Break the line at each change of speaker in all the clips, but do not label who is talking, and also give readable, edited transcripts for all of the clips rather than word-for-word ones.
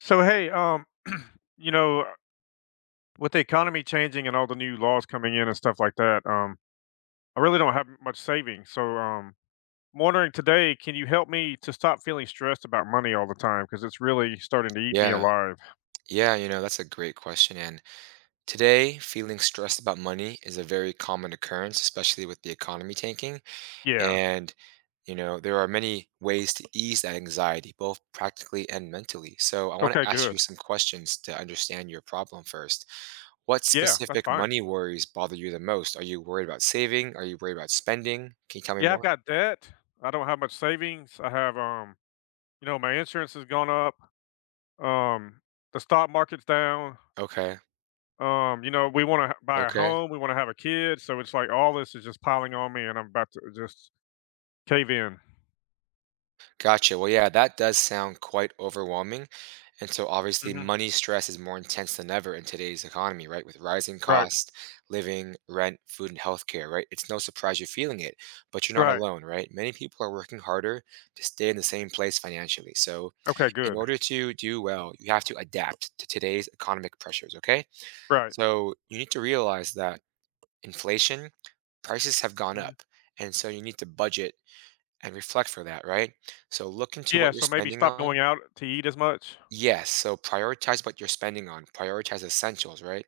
So hey, you know, uh, with the economy changing and all the new laws coming in and stuff like that, I really don't have much savings. So I'm wondering today, can you help me to stop feeling stressed about money all the time? Because it's really starting to eat me
Yeah,
alive.
yeah, you know, that's a great question. And today, feeling stressed about money is a very common occurrence, especially with the economy tanking.
Yeah.
And, you know, there are many ways to ease that anxiety, both practically and mentally. So I want
Okay.
to ask you
Good.
some questions to understand your problem first. What
Yeah, that's
specific
fine.
money worries bother you the most? Are you worried about saving? Are you worried about spending? Can you tell me
Yeah, I've
more?
got debt. I don't have much savings. I have you know, my insurance has gone up. Um, the stock market's down.
Okay,
You know, we want to buy a
okay.
home, we want to have a kid, so it's like all this is just piling on me, and I'm about to just cave in.
Gotcha. Well, yeah, that does sound quite overwhelming. And so obviously
Mhm.
money stress is more intense than ever in today's economy, right? With rising
Right,
costs, living, rent, food, and healthcare, right? It's no surprise you're feeling it, but you're not
right.
alone, right? Many people are working harder to stay in the same place financially. So
Okay,
in
good.
order to do well, you have to adapt to today's economic pressures, okay?
Right.
So you need to realize that inflation, prices have gone
Mhm.
up. And so you need to budget and reflect for that, right? So look into
Yeah,
what you're
so maybe
spending
stop going
on.
out to eat as much.
Yes, so prioritize what you're spending on. Prioritize essentials, right?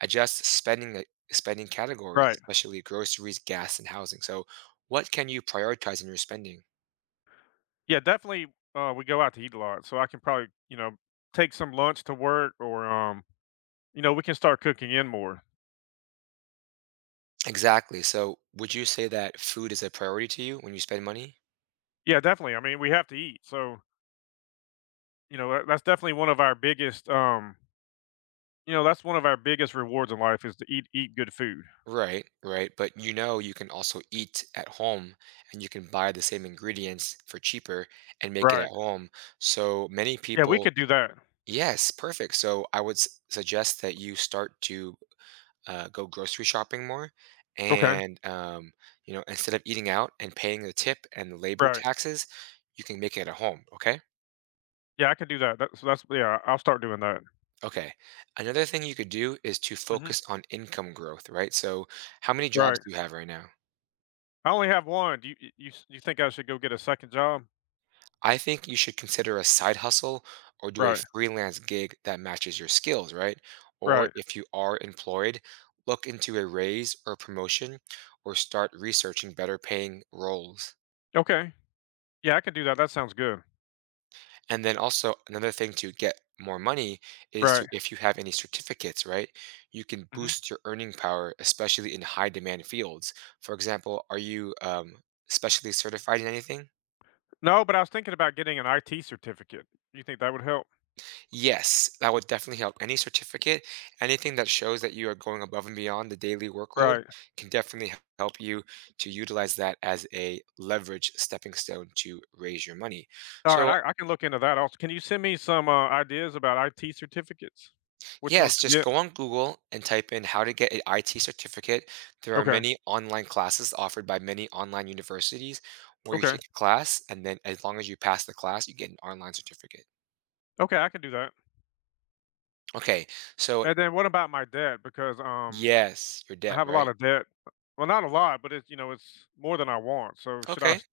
Adjust spending spending categories,
Right.
especially groceries, gas, and housing. So what can you prioritize in your spending?
Yeah, definitely. We go out to eat a lot, so I can probably, you know, take some lunch to work, or you know, we can start cooking in more.
Exactly. So would you say that food is a priority to you when you spend money?
Yeah, definitely. I mean, we have to eat, so you know, that's definitely one of our biggest, you know, that's one of our biggest rewards in life is to eat good food.
Right, right. But you know you can also eat at home and you can buy the same ingredients for cheaper and make it
Right.
at home. So many
Yeah, we
people.
could do that.
Yes, perfect. So I would suggest that you start to go grocery shopping more,
Okay,
and you know, instead of eating out and paying the tip and the labor
right.
taxes, you can make it at home. Okay.
Yeah, I can do that. That's yeah, I'll start doing that.
Okay. Another thing you could do is to
Mhm.
focus on income growth, right? So, how many jobs
Right.
do you have right now?
I only have one. Do you y you s you think I should go get a second job?
I think you should consider a side hustle or do a
Right,
freelance gig that matches your skills, right? Or
right.
if you are employed, look into a raise or promotion or start researching better paying roles.
Okay. Yeah, I can do that. That sounds good.
And then also another thing to get more money is
Right.
to if you have any certificates, right? You can
Mhm.
boost your earning power, especially in high demand fields. For example, are you specially certified in anything?
No, but I was thinking about getting an IT certificate. You think that would help?
Yes, that would definitely help. Any certificate, anything that shows that you are going above and beyond the daily workload
Right.
can definitely help you to utilize that as a leverage stepping stone to raise your money.
Alright,
So,
I can look into that also. Can you send me some, ideas about IT certificates? Which ones
yes,
to
just
get?
go on Google and type in how to get an IT certificate. There are
Okay,
many online classes offered by many online universities where you
okay,
take a class, and then as long as you pass the class, you get an online certificate.
okay, I can do that.
Okay, so
And then what about my debt? Because,
yes, your
I
debt,
have a lot
right?
of debt. Well, not a lot, but it's, you know, it's more than I want. So should I
Okay.
s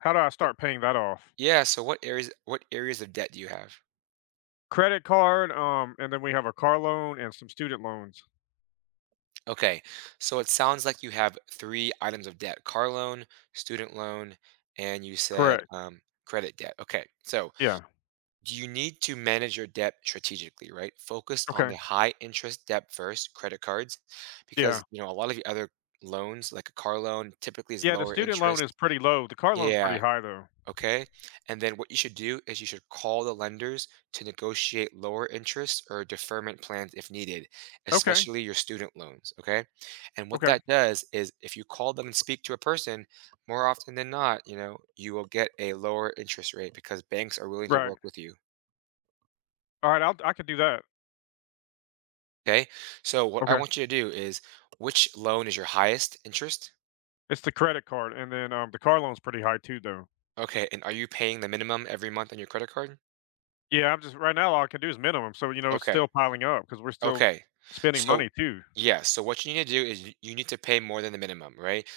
how do I start paying that off?
Yeah, so what areas of debt do you have?
Credit card, and then we have a car loan and some student loans.
Okay. So it sounds like you have three items of debt: car loan, student loan, and you said
Correct.
credit debt. Okay. So
Yeah.
you need to manage your debt strategically, right? Focus on the
Okay.
high interest debt first, credit cards, because
Yeah.
you know a lot of the other loans, like a car loan, typically is
Yeah, the
lower
student loan is
interest.
pretty low. The car loan's pretty
Yeah.
high though.
Okay. And then what you should do is you should call the lenders to negotiate lower interest or deferment plans if needed,
Okay.
especially your student loans. Okay. And what
Okay.
that does is if you call them and speak to a person, more often than not, you know, you will get a lower interest rate because banks are willing to
Right.
work with you.
All right, I can do that.
Okay. So what I
Okay.
want you to do is which loan is your highest interest?
It's the credit card and then, the car loan's pretty high too though.
Okay. And are you paying the minimum every month on your credit card?
Yeah, I'm just right now all I can do is minimum. So, you know, it's
Okay.
still piling up because 'cause we're still
Okay.
spending
So,
money too.
yeah, so what you need to do is y you need to pay more than the minimum, right?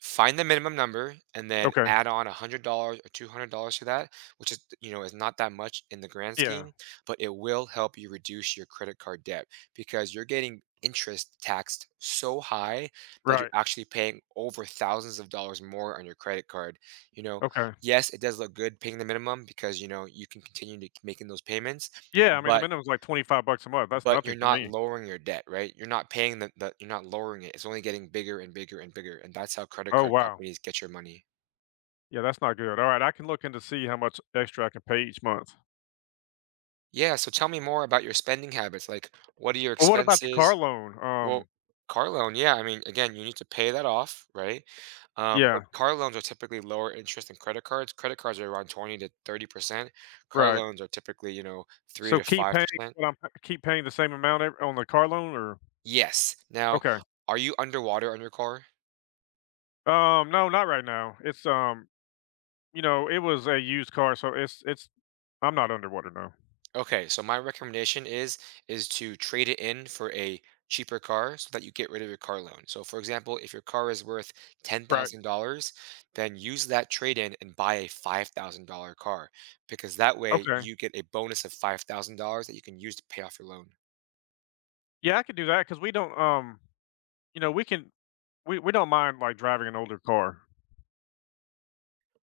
Find the minimum number and then
Okay.
add on $100 or $200 to that, which is, you know, is not that much in the grand
Yeah.
scheme, but it will help you reduce your credit card debt because you're getting interest taxed so high that you're
Right.
actually paying over thousands of dollars more on your credit card. You know,
Okay.
yes, it does look good paying the minimum because, you know, you can continue to k making those payments,
Yeah, I mean, the
but
minimum is like 25 bucks a month, that's nothing
you're
for
not
me.
lowering your debt, right? You're not paying the you're not lowering it. It's only getting bigger and bigger and bigger. And that's how credit
Oh,
card
wow.
companies get your money.
Yeah, that's not good, alright, I can look into see how much extra I can pay each month.
Yeah. So tell me more about your spending habits. Like what are your
Well, what about the car
expenses?
loan?
Well, car loan, yeah. I mean, again, you need to pay that off, right?
Yeah,
But car loans are typically lower interest than credit cards. Credit cards are around 20 to 30%. Car
right.
loans are typically, you know, three
So
to five percent.
what I'm keep paying the same amount ev on the car loan or
Yes. Now,
okay.
are you underwater on your car?
No, not right now, it's, you know, it was a used car, so it's I'm not underwater now.
Okay, so my recommendation is to trade it in for a cheaper car so that you get rid of your car loan. So for example, if your car is worth
Right,
$10,000, then use that trade in and buy a $5,000 car because that way
okay.
you get a bonus of $5,000 that you can use to pay off your loan.
Yeah, I could do that because we don't, you know, we don't mind, like, driving an older car.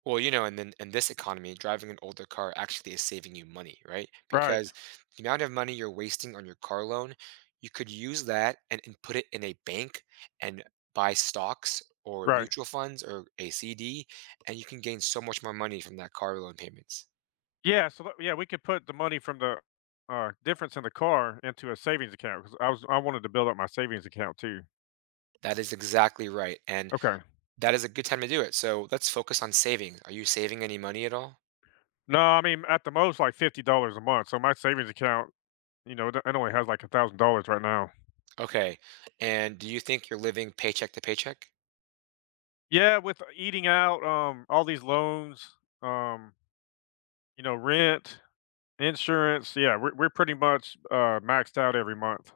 Well, you know, and then in this economy, driving an older car actually is saving you money, right?
Right,
Because the amount of money you're wasting on your car loan, you could use that and put it in a bank and buy stocks or
right.
mutual funds or a CD, and you can gain so much more money from that car loan payments.
Yeah, so that yeah, we could put the money from the, difference in the car into a savings account because I wanted to build up my savings account too.
That is exactly right. And
Okay.
that is a good time to do it. So let's focus on saving. Are you saving any money at all?
No, I mean, at the most, like, $50 a month, so my savings account, you know, it only has, like, $1,000 right now.
Okay. And do you think you're living paycheck to paycheck?
Yeah, with eating out, all these loans, um, you know, rent, insurance, yeah, we're pretty much, maxed out every month.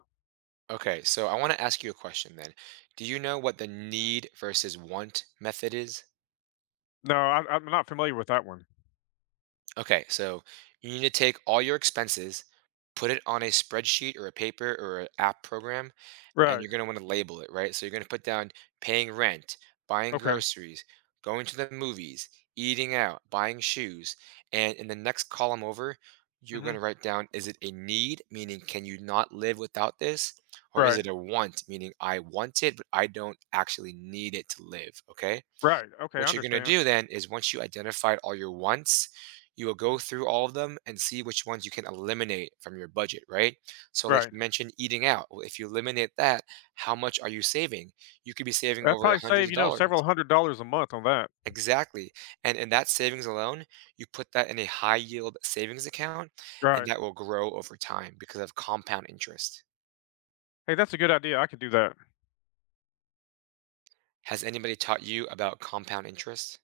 Okay, so I want to ask you a question then. Do you know what the need versus want method is?
No, I'm not familiar with that one.
Okay, so you need to take all your expenses, put it on a spreadsheet or a paper or an app program, and
Right.
you're going to want to label it, right? So you're going to put down paying rent, buying
Okay.
groceries, going to the movies, eating out, buying shoes. And in the next column over, you're going
Mhm.
to write down is it a need, meaning can you not live without this? Or is
Right.
it a want, meaning I want it, but I don't actually need it to live? Okay.
Right. Okay, I
What you're going to
understand.
do then is once you identified all your wants, you will
Mhm.
go through all of them and see which ones you can eliminate from your budget, right? So, like
Right.
you mentioned, eating out. Well, if you eliminate that, how much are you saving? You could be saving
I
over
probably
hundreds
save,
of
you know, several
dollars.
hundred dollars a month on that.
Exactly. And in that savings alone, you put that in a high yield savings account, and
Right.
that will grow over time because of compound interest.
Hey, that's a good idea. I could do that.
Has anybody taught you about compound interest?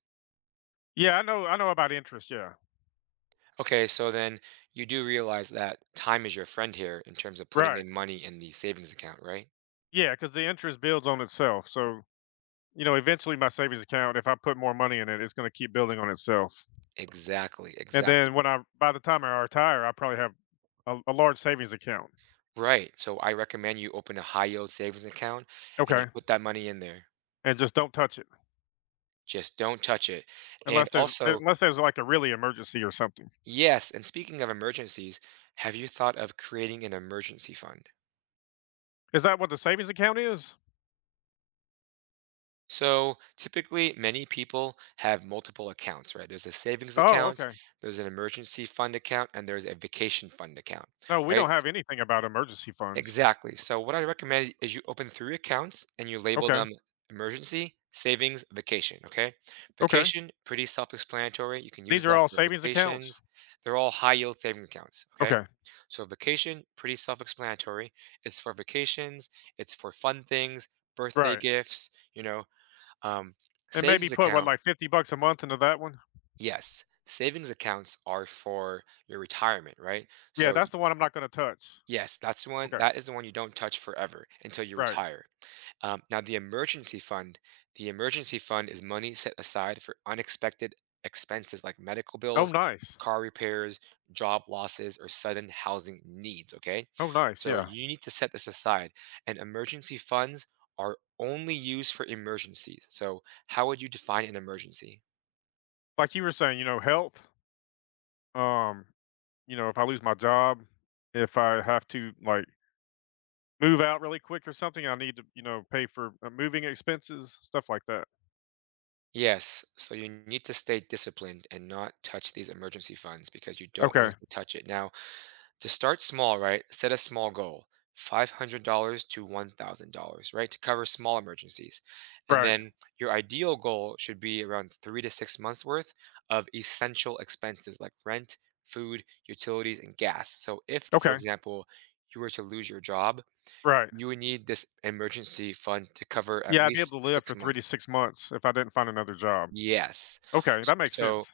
Yeah, I know about interest, yeah.
Okay, so then you do realize that time is your friend here in terms of putting
Right.
in money in the savings account, right?
Yeah, because the interest builds on itself. So, you know, eventually my savings account, if I put more money in it, it's gonna keep building on itself.
Exactly,
And
exactly.
then when I by the time I retire, I probably have a large savings account.
Right. So I recommend you open a high yield savings account and you
Okay.
put that money in there.
And just don't touch it
Just don't touch it. And also,
unless there's like a really emergency or something.
yes, and speaking of emergencies, have you thought of creating an emergency fund?
Is that what the savings account is?
So typically, many people have multiple accounts, right? There's a savings
Oh,
account,
okay.
there's an emergency fund account, and there's a vacation fund account,
No, we don't
right?
have anything about emergency funds.
Exactly. So what I recommend is you open three accounts and you label
Okay.
them emergency, savings, vacation. Okay.
Okay.
Vacation, pretty self-explanatory. You can use
These are
that
all
for
savings accounts?
vacations. They're all high yield saving accounts. Okay.
Okay,
So vacation, pretty self-explanatory. It's for vacations, it's for fun things, birthday
right,
gifts, you know. Um,
and maybe
Savings
put, what,
account,
like 50 bucks a month into that one?
yes. Savings accounts are for your retirement, right?
Yeah,
So
that's the one I'm not gonna touch.
yes, that's the one.
Okay,
That is the one you don't touch forever until you
right.
retire. Now, the emergency fund is money set aside for unexpected expenses like medical
Oh,
bills,
nice.
car repairs, job losses, or sudden housing needs. Okay,
Oh, nice,
so
yeah.
you need to set this aside, and emergency funds are only used for emergencies. So, how would you define an emergency?
Like you were saying, you know, health, um, you know, if I lose my job, if I have to, like, move out really quick or something, I need to, you know, pay for, moving expenses, stuff like that.
Yes, so you need to stay disciplined and not touch these emergency funds because you don't
Okay,
want to touch it now. To start small, right? Set a small goal, $500 to $1,000, right? To cover small emergencies. And
right.
then your ideal goal should be around 3 to 6 months worth of essential expenses like rent, food, utilities, and gas. So if, for
Okay,
example, you were to lose your job,
right.
you would need this emergency fund to cover at
Yeah, I'd be able
least
to live for
six
3 to
months.
6 months if I didn't find another job.
Yes.
Okay, that makes
So,
sense.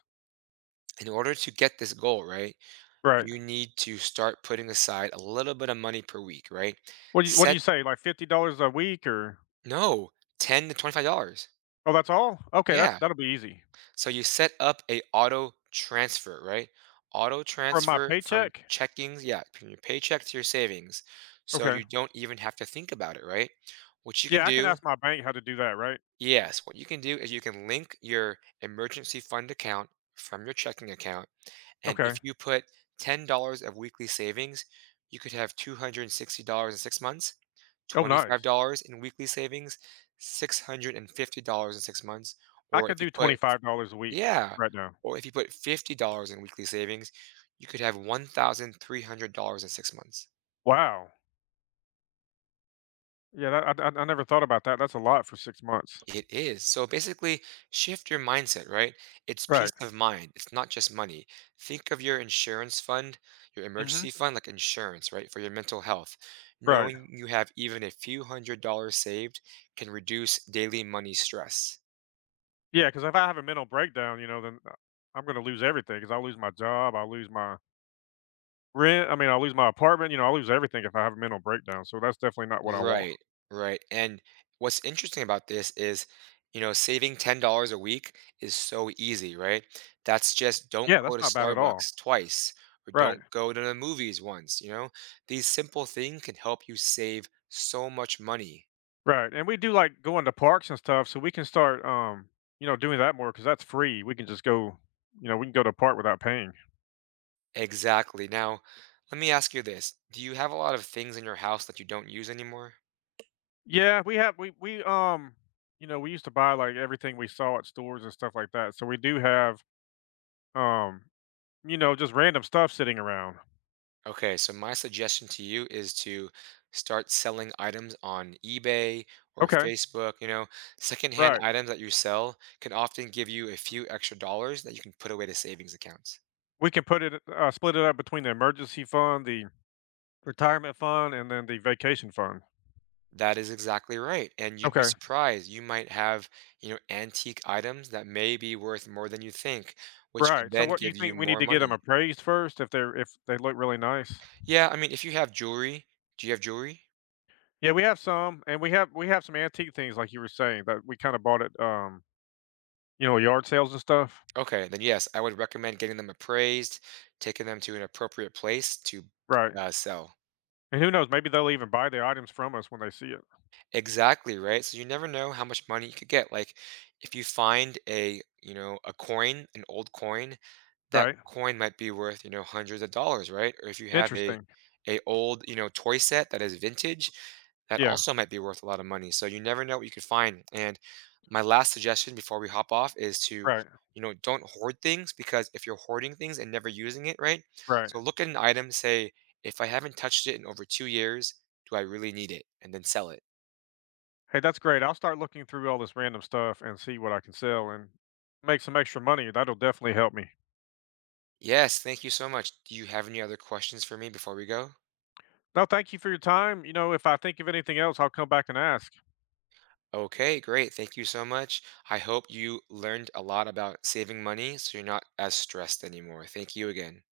in order to get this goal, right,
Right.
you need to start putting aside a little bit of money per week, right?
What do
Set
you say, like $50 a week or
no, 10 to $25.
oh, that's all? Okay,
Yeah.
that'll be easy.
So you set up a auto transfer, right? Auto
From my
transfer from
paycheck?
checkings, yeah, from your paycheck to your savings. So
Okay.
you don't even have to think about it, right? What you can
Yeah, I can
do,
ask my bank how to do that, right?
yes, what you can do is you can link your emergency fund account from your checking account and
Okay.
if you put $10 of weekly savings, you could have $260 in 6 months.
Oh, nice.
$25 in weekly savings, $650 in 6 months,
I
or
could
if you
do
put.
$25 a week
Yeah,
right now.
or if you put $50 in weekly savings, you could have $1,300 in 6 months.
Wow. Yeah, that I never thought about that. That's a lot for 6 months.
It is. So basically, shift your mindset, right? It's
Right.
peace of mind. It's not just money. Think of your your
Mhm.
emergency fund like insurance, right? For your mental health.
Right.
Knowing you have even a few $100s saved can reduce daily money stress.
Yeah, because if I have a mental breakdown, you know, then I'm gonna lose everything. 'Cause I'll lose my job, I mean, I'll lose my apartment, you know, I'll lose everything if I have a mental breakdown, so that's definitely not what I want.
Right, right. And what's interesting about this is, you know, saving $10 a week is so easy, right? That's just don't
Yeah,
go
that's
to
not bad at all.
Starbucks twice or
Right.
don't go to the movies once, you know? These simple things can help you save so much money.
Right, and we do like going to parks and stuff, so we can start, you know, doing that more because that's free. We can just go, you know, we can go to a park without paying.
Exactly. Now, let me ask you this. Do you have a lot of things in your house that you don't use anymore?
Yeah, we you know, we used to buy like everything we saw at stores and stuff like that. So we do have, um, you know, just random stuff sitting around.
Okay, so my suggestion to you is to start selling items on eBay or
Okay,
Facebook. You know, secondhand
right.
items that you sell can often give you a few extra dollars that you can put away to savings accounts.
We can put it split it up between the emergency fund, the retirement fund, and then the vacation fund.
That is exactly right. And you'd be
Okay,
surprised. You might have, you know, antique items that may be worth more than you think, which could
right. So
then
what you
give you
think we need
more
to get them
money.
appraised first if they're if they look really nice?
Yeah, I mean, if you have jewelry, do you have jewelry?
Yeah, we have some, and we have some antique things like you were saying that we kinda bought at, you know, yard sales and stuff.
Okay, then yes, I would recommend getting them appraised, taking them to an appropriate place to
Right,
sell.
and who knows, maybe they'll even buy the items from us when they see it.
Exactly, right? So you never know how much money you could get. Like if you find a, you know, a coin, an old coin, that
Right,
coin might be worth, you know, hundreds of dollars, right? Or if you have a
interesting.
old, you know, toy set that is vintage, that
Yeah,
also might be worth a lot of money. So you never know what you could find. And my last suggestion before we hop off is to,
right,
you know, don't hoard things because if you're hoarding things and never using it, right?
right.
So look at an item, say, if I haven't touched it in over 2 years, do I really need it? And then sell it.
Hey, that's great. I'll start looking through all this random stuff and see what I can sell and make some extra money. That'll definitely help me.
Yes, thank you so much. Do you have any other questions for me before we go?
No, thank you for your time. You know, if I think of anything else, I'll come back and ask.
Okay, great. Thank you so much. I hope you learned a lot about saving money so you're not as stressed anymore. Thank you again.